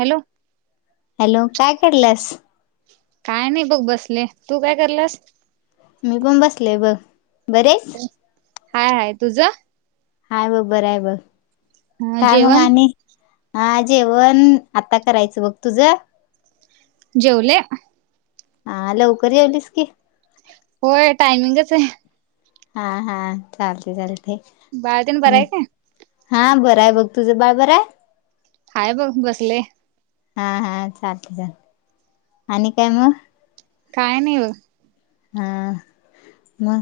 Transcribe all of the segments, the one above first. Hello. Hello काय करल्यास? काय नाही बघ बसले, तू काय करलस? मी पण बसलय बघ बरीयेस? हा तुझ? हाय बघ, बर आहे बघ, अ काय मग जेवण आणि? हा जेवण आता करायचं बघ, तुझं? जेवले हा, लवकर जेवलीस की? होय, टायमिंगच आहे. हा हा, चालतय चालतय, बाळतेन बरं आहे हम्. काय हा बरंय बघ, तुझं बाळ बरं आहे? हाय बघ बसलय. हा हा, चालतय चालतय, आणि काय मग? काही नाही बग. हा, मग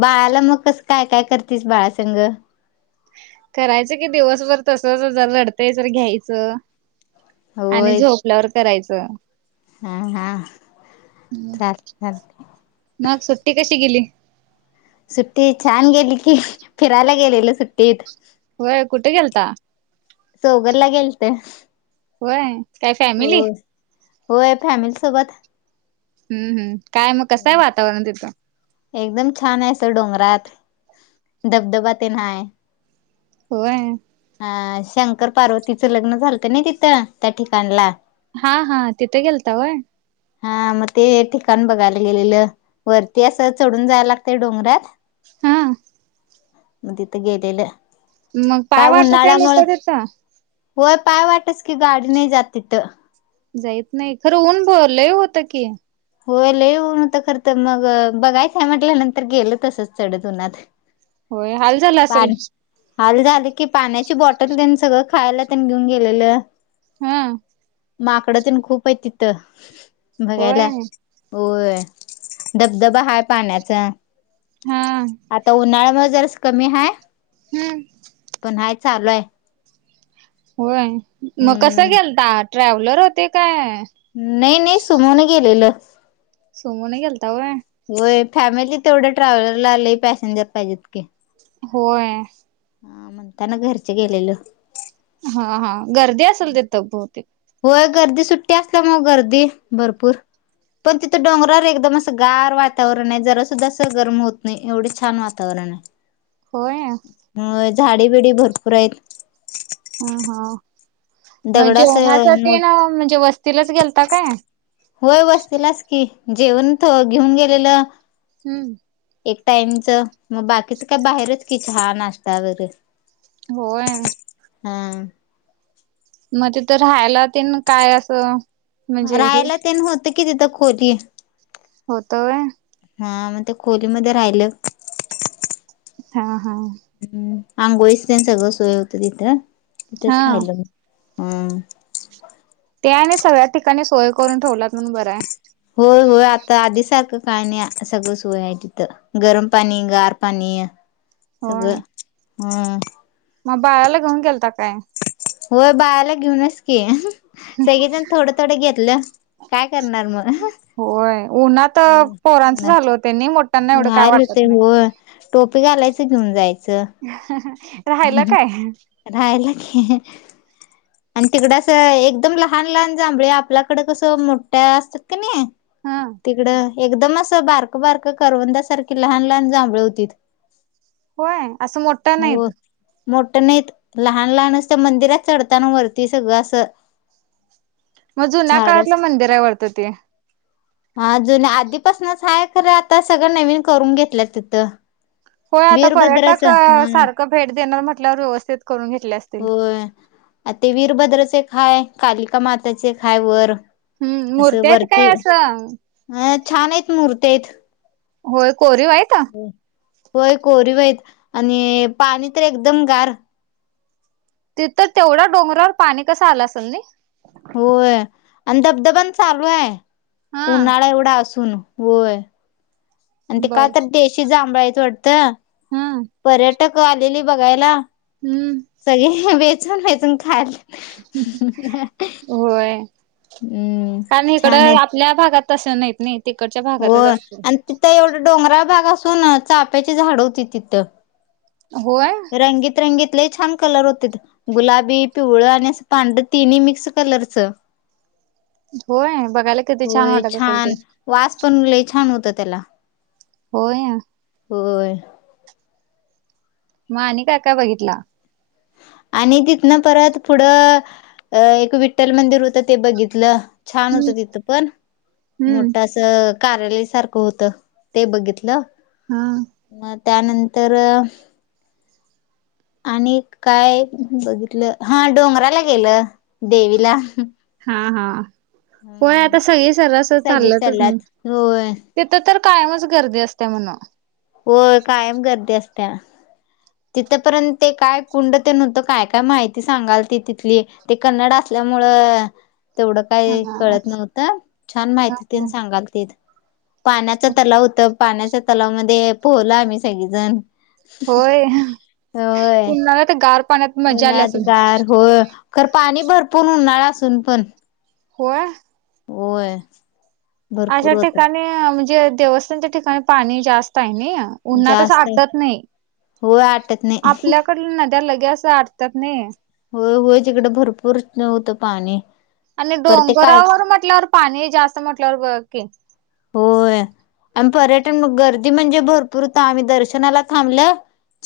बाळाला मग कसं काय काय करतीस बाळासंंघ करायच की दिवसभर तसच, जरा रडतंय जरा घ्यायचं, आणि होय झोप उठल्यावर करायचं. हा हा, चालतय चालतय मग सुट्टी कशी गेली? सुट्टी छान गेली की, फिरायला गेलेलं सुट्टीत. होय, कुठ गेलता? सौगर ला गेलत. होय, काय फॅमिली? हो होय, फॅमिली सोबत. हम्म हम्, काय मग कसंय वातावरण तिथं? एकदम छान आहे अस डोंगरात, धबधबा तेन हाय होय. हा, शंकर पार्वतीचं लग्न झालतं ना तिथं, त्या ठिकाणला. हा हा, तिथ गेलता वय. हा, मग ते ठिकाण बघायला गेलेलं. वरती असं चढून जायला लागतय डोंगरात हा मग तिथं गेलेलं मग काय पाय वाटचं आहे नुस्त उन्हाळ्यामुळं तिथ? होय, पाय वाटच की ग, गाडी नाही जात तिथं. जाईत नाही, खरं ऊन भलंय [unintelligible] होतं की होय लय ऊन हुतं, खर तर मग बघायचं हाय म्हटल्यानंतर गेल तसच चढत उन्हात. होय, हाल झाल असल? पाणी हाल झालं की, पाण्याची बॉटल त्यांनी सगळं खायला त्यांनी घेऊन गेलेलं. हम्म! माकडं तेन खूप आहे तिथं, होय बघायला. होय, धबधबा हाय पाण्याचा हा आता उन्हाळ्यामुळ जरासं कमी हाय हम्म पण हाय, चालू हाय. होय, मग कसं हम्म गेलता? ट्रॅव्हलर होते काय नाही नाही, सुमने गेलेलं. सुमोने गेलता होय होय, फॅमिली तेवढं ट्रॅव्हलरला आले पॅसेंजर पाहिजेत की. होय. हा, म्हणताना घरचे गेलेल. हा हा गर्दी असेल तिथं बहुतेक होय गर्दी सुट्टी असल्यामुळ गर्दी भरपूर पण तिथं डोंगरावर एकदम असं गार वातावरण आहे जरा सुद्धा असं गरम होत नाही एवढे छान वातावरण हाय. [inaudible] होय. होय झाडी बिडी भरपूर आहीत. ह हो म दगड असं जेवणासाठी मोठ तेन म्हणजे वस्तीलाच घेलता काय? होय वस्तीलाच की जेवण त घेऊन गेलेलं. हम्म एक टाइमच म बाकीच काय बाहेरच की चहा नाश्ता वरे होय. हा म तिथ राहायला तेन काय असं म्हणजे हे राहायला तेन होत की तिथं खोली. होत व्हय. हा म ते खोलीमध्ये राहिलं. हा हा हम्म आंघोळीच तेन सगळं सोय होतं तिथं हा तिथच राहिलं म हम्म ते आणि सगळ्या ठिकाणी सोय करून ठेवलात म्हणून बरं हाय. होय होय आता आधी सारखं काय नाय सगळं सोय हाय तिथं. गरम पाणी गार पाणी सगळं हम्म म बाळाला घेऊन गेलता काय? होय बाळाला घेऊनच की सगळेजण थोडं थोडं घेतलं काय करणार म होय उन्हात पोरांचंचं हाल होतय नय मो हाल होतय होय टोपी घालायचं घेऊन जायचं. राहल काय? रायला की, आणि तिकड असं एकदम लहान लहान जांभळी आपल्याकड कसं मोठ असतात कणी हा तिकड एकदम असं बारक बारक करवंदा सारखी लहान लहान जांभळ होतीत. होय असं मोठं हो नाहीत. मोठं नाहीत लहान लहान अस मंदिरात चढताना वरती सगळं असं म जुन्या झाडच काळातलं मंदिर हाय वाढत ते [inaudible] हा जुन आधीपासनच हाय खरं आता सगळं नवीन करून घेतल्यात तिथं. होय आता पर्यटक वीरभद्राच हा सारखं भेट देणार म्हटल्यावर व्यवस्थित करून घेटल्या असतील. आ ते वीरभद्रचे एक हाय कालिकामातेचे एक हाय वर हम्म असं मूर्ती आहेत वरती काय असं अ छान हाईत मुर्त्या हाईत. होय कोरीव आहित. होय कोरीव हाईत आणि पाणी तर एकदम गार. तिथ तेवढा डोंगरावर पाणी कसं आलं असल नई. होय आणि धबधबानं चालू आहे हा उन्हाळा एवढा असून होय. आणि ते बघ काय तर देशी जांभाळ हाईत वाटतं हा पर्यटक आलेली बघायला. हम्म. सगळे वेचन वेचून खायलीत. होय हम्म आणि छान इकडं आहेत आपल्या भागात तसं नाहीत नाही तिकडच्या भागातच असतं. एवढा डोंगरा भाग असून चाफ्याची झाड होती तिथं होय रंगीत रंगीत लय छान कलर होतीत. गुलाबी पिवळ आणि असं पांढरं तिन्ही मिक्स कलरच होय बघायला किती छान वाटत असेल ते छान वास पण लय छान होत त्याला होय होय मग आणि काय काय बघितला आणि तिथ ना परत पुढं अ एक विठ्ठल मंदिर होतं ते बघितलं. छान होत हम्म तिथं पण हम्म मोठा असं कार्यालय सारखं होत ते बघितलं. हा मग त्यानंतर आणि काय बघितलं हा डोंगराला गेलं देवीला हा हा होय हम्म आता सगळी सरास सगळी चाल्यातच चालल्यात होय तिथं तर कायमच गर्दी असत्या म्हण होय कायम गर्दी असत्या तिथपर्यंत ते काय कुंड ते नव्हतं काय काय माहिती सांगाल ती तिथली ते कन्नड असल्यामुळं तेवढं काही हा कळत नव्हतं छान माहिती त सांगाल ते पाण्याचा तलाव होत पाण्याच्या तलावमध्ये पोहलं आम्ही सगळीजण होय उन्हाळ्यात तर गार पाण्यात मजा आली उन्हाळ्यात असेल गार हो खर पाणी भरपूर उन्हाळा असून पण होय होय अशा भरपूर होत ठिकाणी म्हणजे देवस्थानच्या ठिकाणी पाणी जास्त आहे ना उन्हातस जास्त आटत नाही होय आटत नाही आपल्या इकडला नद्या लगे असं अटतात नाही हो होय तिकडं भरपूर होतं पाणी आणि पर ते काय डोंगरावर म्हटल्यावर पाणी जास्त म्हटल्यावर की होय आणि पर्यटन गर्दी म्हणजे भरपूर होता आम्ही दर्शनाला थांबलं.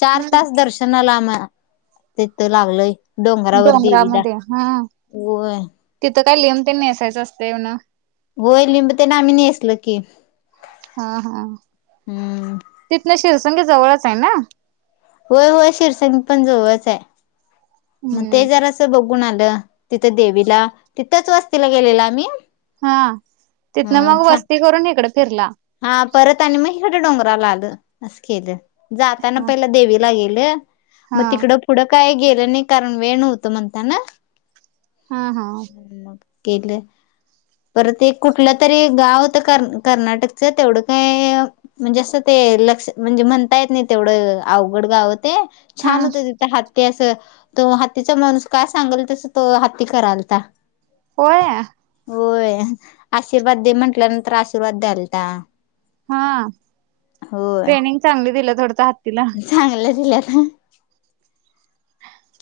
चार हम्म तास दर्शनाला आम्हाला तिथं लागलंय. डोंगरावर देवीला डोंगरामध्ये हा होय तिथं काय लिहून त्यां नेसायचं असतं ना होई लिंब त्याना आम्ही नेसल की हा हा हम्म तिथन शिरसंग जवळच आहे ना? होय होय शिरसंग पण जवळच आहे. मग ते हम्म जरा असं बघून आलं तिथं देवीला तिथंच वस्तीला गेलेलं आम्ही. हा अ तिथनं मग छान वस्ती करून इकडं फिरला. हा परत आणि मग इकडं डोंगराला आलं असं केलं. जाताना हा पहिला देवीला गेले मग हा तिकडं पुढं काय गेलं नाही कारण वेळ नव्हत म्हणताना हा हा केले पर ते एक कुठलं तरी गाव होतं क कर्नाटकचं तेवढं काय म्हणजे असं ते लक्ष म्हणजे म्हणतायेत नाही तेवढं अवघड गावत ते हा छान होते तथ हत्ती अस तो हातीचा माणूस काय सांगेल तस तो हाती करालता होय होय आशीर्वाद दे म्हंटल्यानंतर आशीर्वाद द्यालता हा होय ट्रेनिंग चांगली दिल थोडत हत्तीला चांगलं दिलत ना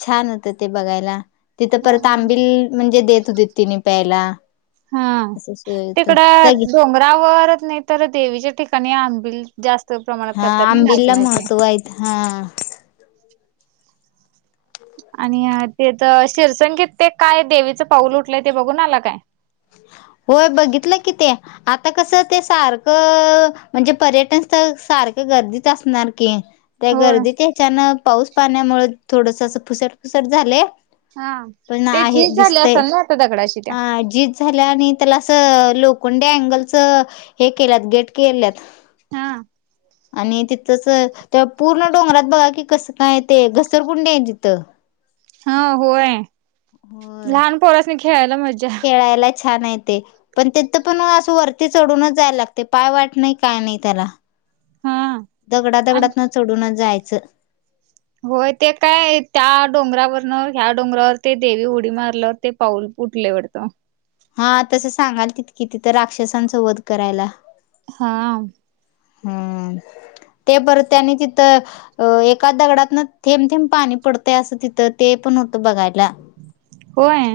छान होत ते बघायला तिथं परत आंबिल म्हणजे देत होती तिने प्यायला हा असं सोय होत तिकड सगळी डोंग रावरत नाही तर देवीच्या ठिकाणी आंबिल जास्त प्रमाणात हा करतात नाही आंबिलला नाचण्याचे महत्त्व आहेत हा आणि ते तर शिरसंगीत ते काय देवीचं पाऊल उठलंय ते बघून आला का होय बघितलं कि ते आता कसं ते सारखं म्हणजे पर्यटन स्थळ सारखं गर्दीत असणार की त्या होय गर्दीत याच्यान पाऊस पाण्यामुळे थोडस फुसट फुसट झालय हा. पण ते आहे झीज झाले दिसतय असेल ना आता दगडाशी त्या. हा जी झाल्या आणि त्याला असं लोखंडी अँगलच हे केल्या गेट केल्यात हा. आणि तिथच ते्हा पूर्ण डोंगरात बघा कि कस काय ते घसरगुंडे आहे तिथं हा होय होय लहान पोरास्नी खेळायला मज्जा खेळायला छान येते पण ते तर पण असं वरती चढूनच जायला लागते पाय वाट नाही काय नाही त्याला हा दगडा दगडात न चढूनच जायचं होय ते काय त्या डोंगरावरन ह्या डोंगरावर ते देवी उडी मारलं ते पाऊल पुटलेवरतं हा तसं सांगाल किती किती राक्षसांचा वध करायला हा हम्म ते परत त्यानी तिथं अ एका दगडातन थेब थेब पाणी पडतंय असं तिथं ते पण होतं बघायला होय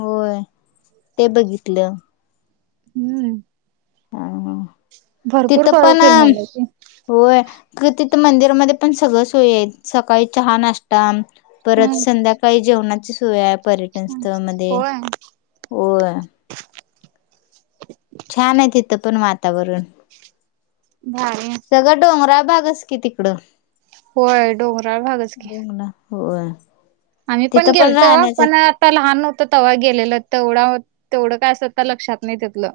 होय ते बघितलं हम्म हा हा भरपूर पर फिरून आलेत होय क तिथं मंदिरामध्ये पण सगळ सोय सकाळी चहा नाष्ट्ता परत हम्म. संध्याकाळी जेवणाची सोय आहे पर्यटन स्थळ मध्ये होय हो छान आहे तिथं पण वातावरण बाय सगं डोंगराळ भाग अस की तिकडं होय डोंगराळ भागच की हो आम्ही पण. गेलतो पण, तवा लहान होतं तव्हा गेलेलं. तेवढं तेवढं काय असं लक्षात नाही तितलं.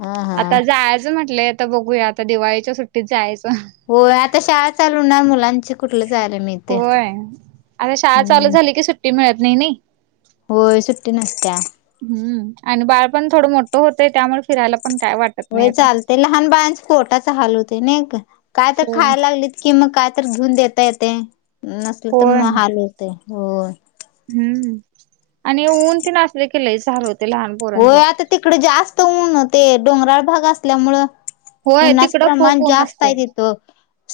हा हा आता जायचं म्हटलंय, आता बघूया आता दिवाळीच्या सुट्टीत जायचं. होय, आता शाळा चालू होनार मुलांची कुठलं जायालं मिळत. होय, आता शाळा चालू झाली की, सुट्टी मिळत नाही नी. होय, सुट्टी नसत्या. हम्, आणि बाळ पण थोडं मोठं होतंय, त्यामुळे फिरायला पण काय वाटत. नाही होय, आता. चालतंय लहान बाळंच पोटाच हाल होतंय नी गं काय तर होय. खायला लागलीत. कि मग काय तर घेऊन देता येतेय, नसल तर होय मग हाल होतंय. हम्म, आणि ऊन तेन असल की, लैच हाल होतंय लहान. पोरांच. होय, आता तिकडे जास्त ऊन ते डोंगराळ भाग असल्यामुळं. होय उन्हाच तिकडं खूप प्रमाण, ऊन जास्त हाय असतंय तिथं.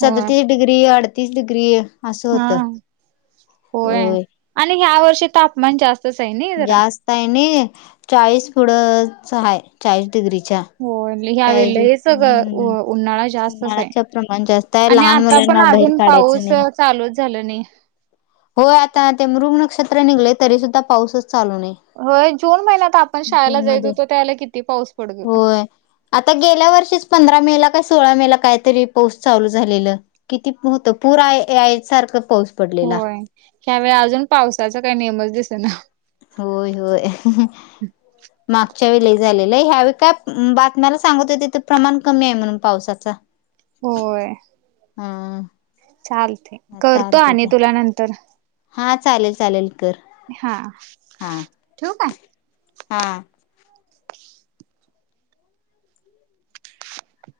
होय डिग्री, अडतीस डिग्री असं हा होतं. होय, आणि ह्या वर्षी तापमान जास्त. जास्त आहे नी. चाळीस पुढंच हाय चाळीस डिग्रीचा. होय ह्या वेळी लयच सगळं, उ उन्हाळा जास्तच हायं उन्हाळ्याचं प्रमाण जास्त आहे आणि लहान आता, पण मुलांना बाहेर अजून काढायचं पाऊस नाही चालूच झालं नाही. होय आता ते मृग नक्षत्र निघले तरी, सुद्धा पाऊसच चालू नाही. होय, जून महिन्यात आपण शाळेला जून जायचो मध्ये होतो, त्यावेळेला किती पाऊस पडत होता. होय आता गेल्या वर्षीच पंधरा मेला काय सोळा मेला काहीतरी पाऊस चालू झालेलं. किती होतं पूर, यायसारखं पाऊस. पडलेला होय, त्यावेळी अजून पावसाचा काही नेमच दिसना. होय होय. मागच्या वेळी लै झालेलं, ह्या वेळी काय बातम्याला सांगत होतिथं प्रमाण कमी आहे म्हणून पावसाचं. चा. होय. हां. चालतंय करतो, आणि तुला नंतर. हां, चालेल चालेल कर. हा. हा ठेवू काय? हा. [unintelligible]